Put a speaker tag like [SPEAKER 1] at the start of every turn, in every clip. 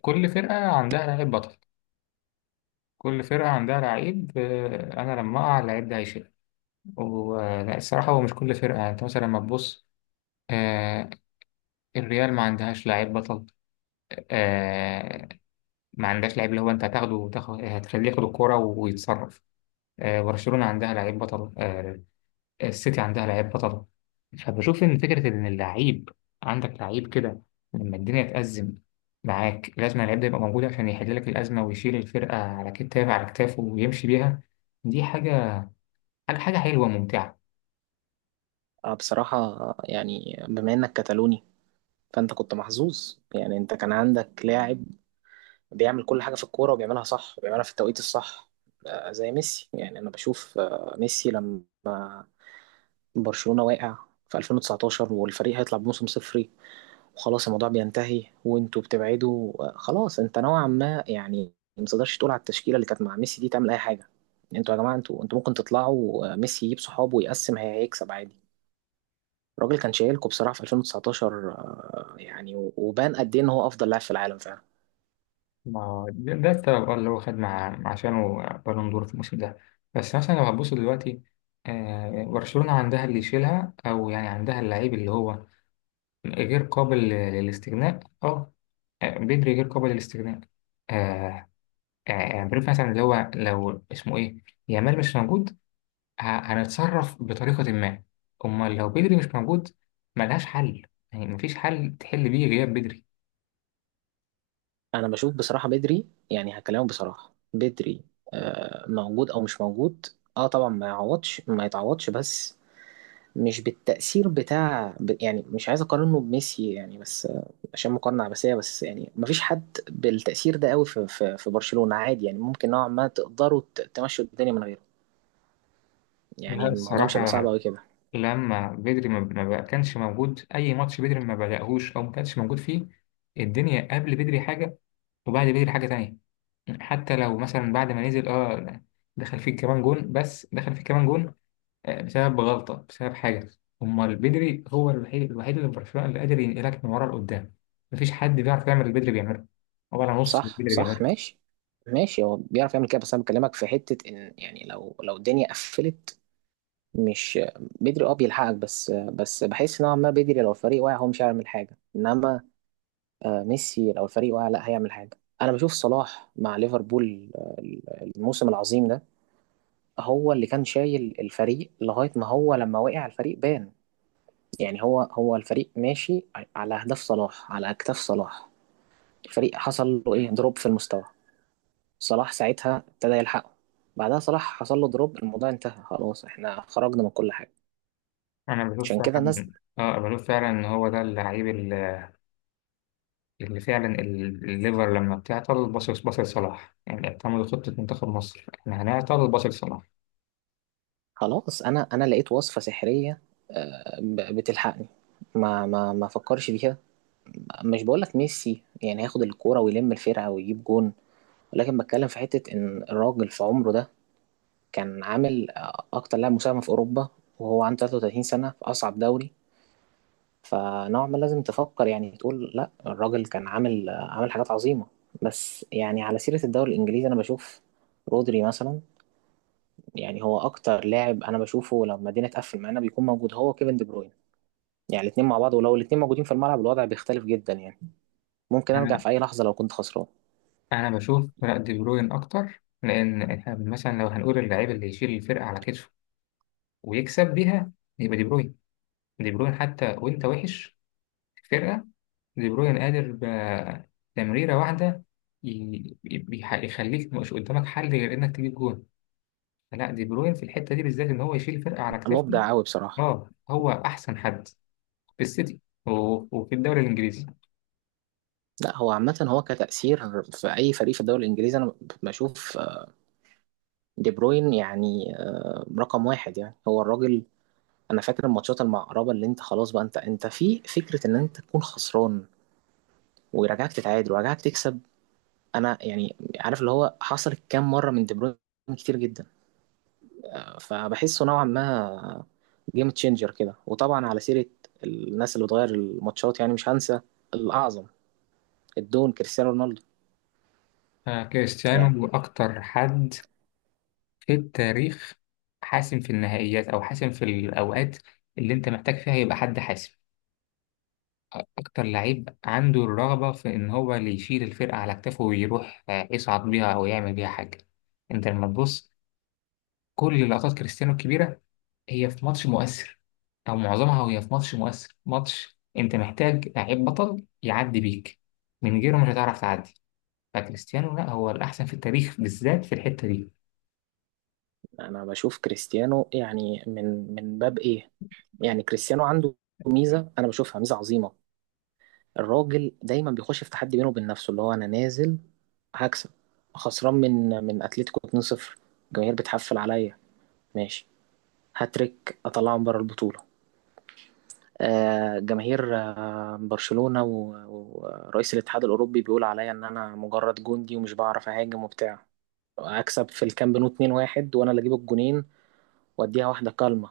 [SPEAKER 1] كل فرقة عندها لعيب بطل. كل فرقة عندها لعيب، أنا لما أقع اللعيب ده هيشيل. والصراحة هو مش كل فرقة، يعني أنت مثلا لما تبص، آه، الريال ما عندهاش لعيب بطل. آه، ما عندهاش لعيب اللي هو أنت هتاخده وتاخد، هتخليه ياخد الكورة ويتصرف. برشلونة عندها لعيب بطل، السيتي عندها لعيب بطل. فبشوف ان فكره ان اللعيب، عندك لعيب كده لما الدنيا تأزم معاك، لازم اللعيب ده يبقى موجود عشان يحل لك الازمه ويشيل الفرقه على كتافه، على كتافه ويمشي بيها. دي حاجه حاجه حاجة حلوه وممتعه.
[SPEAKER 2] بصراحة، يعني بما إنك كتالوني، فأنت كنت محظوظ. يعني أنت كان عندك لاعب بيعمل كل حاجة في الكورة وبيعملها صح وبيعملها في التوقيت الصح. زي ميسي، يعني أنا بشوف ميسي لما برشلونة واقع في 2019، والفريق هيطلع بموسم صفري، وخلاص الموضوع بينتهي وأنتوا بتبعدوا. خلاص، أنت نوعا ما يعني ما تقدرش تقول على التشكيلة اللي كانت مع ميسي دي تعمل أي حاجة. يعني أنتوا يا جماعة، أنتوا ممكن تطلعوا. ميسي يجيب صحابه ويقسم هيكسب عادي. الراجل كان شايلكوا بصراحة في 2019. يعني و- وبان قد ايه ان هو افضل لاعب في العالم فعلا.
[SPEAKER 1] ما ده السبب، اللي هو خد مع عشانه بالون دور في الموسم ده. بس مثلا لو هتبص دلوقتي، برشلونه عندها اللي يشيلها او يعني عندها اللعيب اللي هو غير قابل للاستغناء اه. بدري غير قابل للاستغناء. آه، بريف مثلا اللي هو لو اسمه ايه، يامال مش موجود، هنتصرف بطريقة ما. امال لو بدري مش موجود، ملهاش حل، يعني مفيش حل تحل بيه غياب بدري.
[SPEAKER 2] انا بشوف بصراحة بدري، يعني هكلمه. بصراحة بدري موجود او مش موجود. اه طبعا ما يعوضش، ما يتعوضش، بس مش بالتأثير بتاع يعني مش عايز اقارنه بميسي، يعني بس عشان مقارنة عباسية. بس يعني مفيش حد بالتأثير ده قوي في برشلونة عادي. يعني ممكن نوعا ما تقدروا تمشوا الدنيا من غيره.
[SPEAKER 1] لا
[SPEAKER 2] يعني الموضوع مش هيبقى صعب
[SPEAKER 1] الصراحة،
[SPEAKER 2] قوي كده.
[SPEAKER 1] لما بدري ما ما بقى- كانش موجود أي ماتش، بدري ما بدأهوش أو ما كانش موجود فيه. الدنيا قبل بدري حاجة وبعد بدري حاجة تانية. حتى لو مثلا بعد ما نزل دخل فيه كمان جون، بس دخل فيه كمان جون، بسبب غلطة، بسبب حاجة. أمال بدري هو الوحيد اللي في برشلونة اللي قادر ينقلك من ورا لقدام. مفيش حد بيعرف يعمل اللي بدري بيعمله، هو أنا نص اللي
[SPEAKER 2] صح
[SPEAKER 1] بدري
[SPEAKER 2] صح،
[SPEAKER 1] بيعمله.
[SPEAKER 2] ماشي. ماشي، هو بيعرف يعمل كده، بس انا بكلمك في حتة ان، يعني لو الدنيا قفلت. مش بدري اه بيلحقك، بس بحس نوعا ما بدري لو الفريق واقع هو مش هيعمل حاجة. انما ميسي لو الفريق واقع لا هيعمل حاجة. انا بشوف صلاح مع ليفربول، الموسم العظيم ده هو اللي كان شايل الفريق لغاية ما هو لما وقع الفريق بان. يعني هو الفريق ماشي على اهداف صلاح، على اكتاف صلاح. الفريق حصل له ايه دروب في المستوى، صلاح ساعتها ابتدى يلحقه. بعدها صلاح حصل له دروب، الموضوع انتهى خلاص، احنا خرجنا من كل حاجة.
[SPEAKER 1] أنا بشوف
[SPEAKER 2] عشان كده الناس.
[SPEAKER 1] فعلا، آه بشوف فعلا إن هو ده اللعيب، اللي فعلا الليفر لما بتعطل باصص باصص لصلاح، يعني اعتمدوا خطة منتخب مصر، إحنا هنعطل باصص لصلاح.
[SPEAKER 2] خلاص، انا لقيت وصفة سحرية بتلحقني، ما فكرش فيها. مش بقولك ميسي يعني هياخد الكورة ويلم الفرقة ويجيب جون، ولكن بتكلم في حتة ان الراجل في عمره ده كان عامل اكتر لاعب مساهمة في اوروبا، وهو عنده 33 سنة في اصعب دوري. فنوعا ما لازم تفكر، يعني تقول لا، الراجل كان عامل حاجات عظيمة. بس يعني على سيرة الدوري الإنجليزي، أنا بشوف رودري مثلا. يعني هو أكتر لاعب أنا بشوفه لما الدنيا تقفل معانا بيكون موجود، هو كيفن دي بروين. يعني الاتنين مع بعض، ولو الاتنين موجودين في الملعب الوضع بيختلف جدا، يعني ممكن أرجع
[SPEAKER 1] أنا
[SPEAKER 2] في أي لحظة لو كنت خسران.
[SPEAKER 1] أنا بشوف فرق، دي بروين أكتر، لأن إحنا مثلا لو هنقول اللعيب اللي يشيل الفرقة على كتفه ويكسب بيها، يبقى دي بروين. دي بروين حتى وأنت وحش فرقة، دي بروين قادر بتمريرة واحدة يخليك مش قدامك حل غير إنك تجيب جون. لا، دي بروين في الحتة دي بالذات إن هو يشيل فرقة على كتافه.
[SPEAKER 2] مبدع أوي بصراحة.
[SPEAKER 1] أه هو أحسن حد في السيتي وفي الدوري الإنجليزي.
[SPEAKER 2] لا، هو عامة، هو كتأثير في أي فريق في الدوري الإنجليزي أنا بشوف دي بروين يعني رقم واحد، يعني هو الراجل. انا فاكر الماتشات المقربه، اللي انت خلاص بقى انت في فكره ان انت تكون خسران ويرجعك تتعادل ويرجعك تكسب. انا يعني عارف اللي هو حصلت كام مره من دي بروين، كتير جدا. فبحسه نوعا ما جيم تشينجر كده. وطبعا على سيره الناس اللي بتغير الماتشات، يعني مش هنسى الاعظم، الدون كريستيانو رونالدو. يعني
[SPEAKER 1] كريستيانو أكتر حد في التاريخ، حاسم في النهائيات أو حاسم في الأوقات اللي أنت محتاج فيها يبقى حد حاسم. أكتر لعيب عنده الرغبة في إن هو اللي يشيل الفرقة على كتافه ويروح، يصعد بيها أو يعمل بيها حاجة. أنت لما تبص كل لقطات كريستيانو الكبيرة، هي في ماتش مؤثر، أو معظمها وهي في ماتش مؤثر، ماتش أنت محتاج لعيب بطل يعدي بيك، من غيره مش هتعرف تعدي. فكريستيانو لا، هو الأحسن في التاريخ بالذات في الحتة دي.
[SPEAKER 2] انا بشوف كريستيانو يعني من باب ايه؟ يعني كريستيانو عنده ميزه، انا بشوفها ميزه عظيمه. الراجل دايما بيخش في تحدي بينه وبين نفسه، اللي هو: انا نازل هكسب، خسران من اتلتيكو 2-0، الجماهير بتحفل عليا، ماشي، هاتريك اطلعهم بره البطوله. جماهير، برشلونه و- ورئيس الاتحاد الاوروبي بيقول عليا ان انا مجرد جندي ومش بعرف اهاجم وبتاع. اكسب في الكامب نو 2-1 وانا اللي اجيب الجونين، واديها واحده كالمه.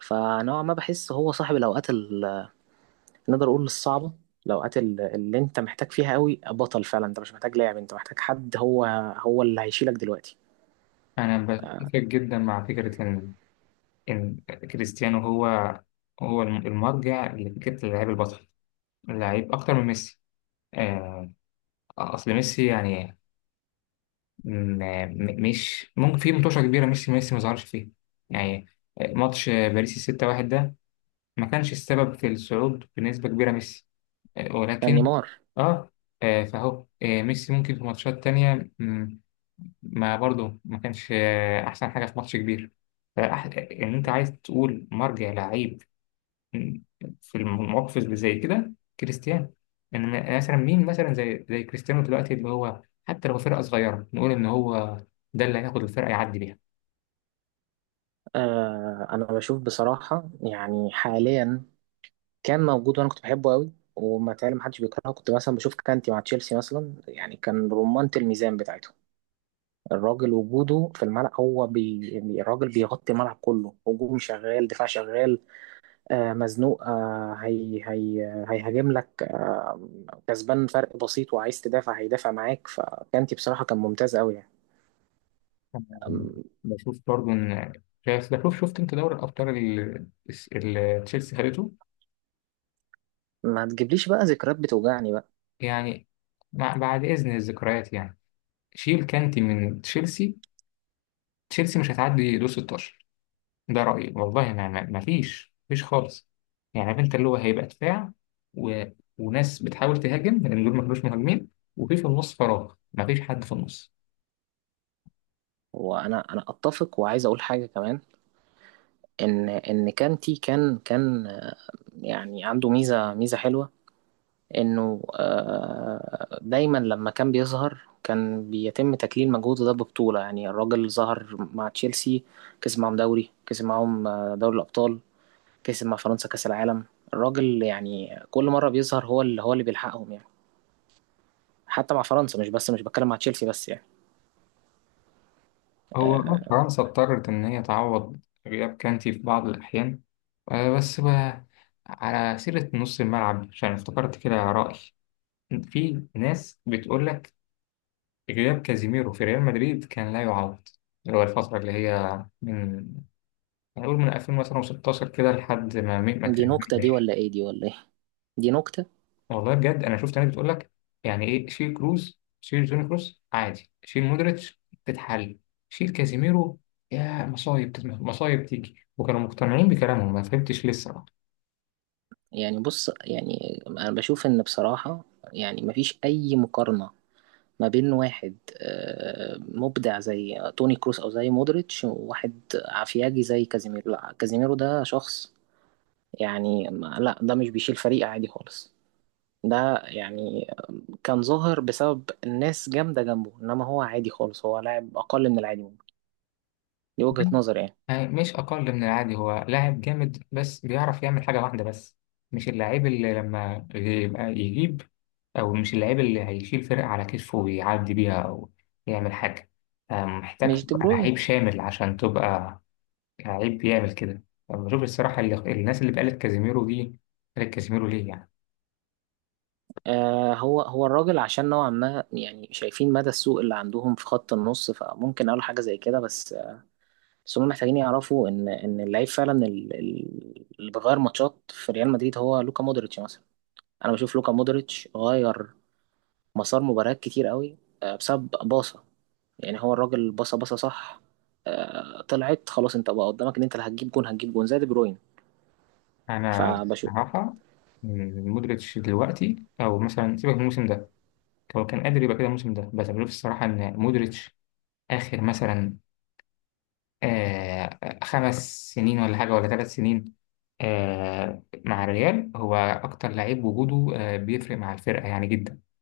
[SPEAKER 2] فنوعا ما بحس هو صاحب الاوقات، نقدر اقول الصعبه، الاوقات اللي انت محتاج فيها قوي بطل فعلا. انت مش محتاج لاعب، انت محتاج حد، هو اللي هيشيلك دلوقتي.
[SPEAKER 1] أنا بتفق جدا مع فكرة إن، إن كريستيانو هو، هو المرجع لفكرة اللعيب البطل، لعيب أكتر من ميسي. آه، اصل ميسي يعني مش ممكن في مطوشه كبيره ميسي ما ظهرش فيها، يعني ماتش باريس 6-1 ده ما كانش السبب في الصعود بنسبه كبيره ميسي،
[SPEAKER 2] كان
[SPEAKER 1] ولكن
[SPEAKER 2] نيمار.
[SPEAKER 1] اه. فهو ميسي ممكن في ماتشات تانية، ما برضه ما كانش احسن حاجه في ماتش كبير، فأح- ان انت عايز تقول مرجع لعيب في المواقف اللي زي كده، كريستيانو. يعني مثلا مين مثلا زي كريستيانو دلوقتي اللي هو، حتى لو فرقة صغيرة نقول إن هو ده اللي هياخد الفرقة يعدي بيها.
[SPEAKER 2] انا بشوف بصراحه يعني حاليا. كان موجود وانا كنت بحبه قوي وما تعلم محدش بيكرهه، كنت مثلا بشوف كانتي مع تشيلسي مثلا، يعني كان رمانة الميزان بتاعته. الراجل وجوده في الملعب، هو يعني الراجل بيغطي الملعب كله، هجوم شغال، دفاع شغال. مزنوق، هي هيهاجم لك، كسبان فرق بسيط وعايز تدافع هيدافع معاك. فكانتي بصراحة كان ممتاز قوي يعني.
[SPEAKER 1] أنا
[SPEAKER 2] أم،
[SPEAKER 1] بشوف برضو إن يعني، بس بشوف، شفت أنت دوري الأبطال اللي تشيلسي خدته.
[SPEAKER 2] ما تجيبليش بقى ذكريات بتوجعني بقى.
[SPEAKER 1] يعني بعد إذن الذكريات، يعني شيل كانتي من تشيلسي، تشيلسي مش هتعدي دور 16. ده رأيي، والله ما فيش خالص. يعني عارف انت اللي هو هيبقى دفاع، و... وناس بتحاول تهاجم لان دول ما كانوش مهاجمين، وفي النص فراغ، ما فيش حد في النص.
[SPEAKER 2] وانا اتفق، وعايز اقول حاجة كمان ان كانتي كان يعني عنده ميزة حلوة. انه دايما لما كان بيظهر كان بيتم تكليل مجهوده ده ببطولة. يعني الراجل ظهر مع تشيلسي، كسب معاهم دوري، كسب معاهم دوري الأبطال، كسب مع فرنسا كأس العالم. الراجل يعني كل مرة بيظهر هو اللي، هو اللي بيلحقهم يعني. حتى مع فرنسا، مش بس مش بتكلم مع تشيلسي بس يعني.
[SPEAKER 1] هو
[SPEAKER 2] آه،
[SPEAKER 1] فرنسا اضطرت ان هي تعوض غياب كانتي في بعض الاحيان. بس بقى، على سيرة نص الملعب عشان افتكرت كده رأي. في ناس بتقول لك غياب كازيميرو في ريال مدريد كان لا يعوض، اللي هو الفترة اللي هي من، نقول من 2000 مثلا و16 كده لحد ما مين ما
[SPEAKER 2] دي نكتة دي
[SPEAKER 1] كلمنيش.
[SPEAKER 2] ولا ايه؟ دي ولا ايه؟ دي نكتة.
[SPEAKER 1] والله بجد انا شفت ناس بتقول لك يعني ايه، شيل كروز، شيل جوني كروز عادي، شيل مودريتش تتحل، شيل كازيميرو يا مصايب مصايب تيجي، وكانوا مقتنعين بكلامهم، ما فهمتش ليه الصراحه.
[SPEAKER 2] يعني بص، يعني انا بشوف ان بصراحة يعني مفيش اي مقارنة ما بين واحد مبدع زي توني كروس او زي مودريتش، وواحد عفياجي زي كازيميرو. لا، كازيميرو ده شخص يعني، لا ده مش بيشيل فريق عادي خالص. ده يعني كان ظاهر بسبب الناس جامدة جنبه، إنما هو عادي خالص، هو لاعب أقل من العادي ممكن. دي وجهة نظري يعني.
[SPEAKER 1] يعني مش اقل من العادي، هو لاعب جامد بس بيعرف يعمل حاجه واحده بس، مش اللاعب اللي لما يبقى يجيب، أو مش اللعيب اللي هيشيل فرقة على كتفه ويعدي بيها أو يعمل حاجة. محتاج
[SPEAKER 2] مش دي
[SPEAKER 1] تبقى
[SPEAKER 2] بروين.
[SPEAKER 1] لعيب شامل عشان تبقى لعيب بيعمل كده. بشوف الصراحة، اللي الناس اللي بقالت كازيميرو دي، قالت كازيميرو ليه يعني.
[SPEAKER 2] هو الراجل، عشان نوعا ما يعني شايفين مدى السوء اللي عندهم في خط النص، فممكن أقول حاجة زي كده. بس هم محتاجين يعرفوا إن اللعيب فعلا اللي بيغير ماتشات في ريال مدريد هو لوكا مودريتش مثلا. أنا بشوف لوكا مودريتش غير مسار مباريات كتير قوي، بسبب باصة. يعني هو الراجل باصة، باصة صح. طلعت خلاص، انت بقى قدامك ان انت اللي هتجيب جون، هتجيب جون زي دي بروين.
[SPEAKER 1] أنا
[SPEAKER 2] فبشوف.
[SPEAKER 1] الصراحة، مودريتش دلوقتي أو مثلا سيبك من الموسم ده، هو كان قادر يبقى كده الموسم ده، بس بشوف الصراحة إن مودريتش آخر مثلا آه 5 سنين ولا حاجة ولا 3 سنين، مع الريال، هو أكتر لعيب وجوده بيفرق مع الفرقة يعني جدا.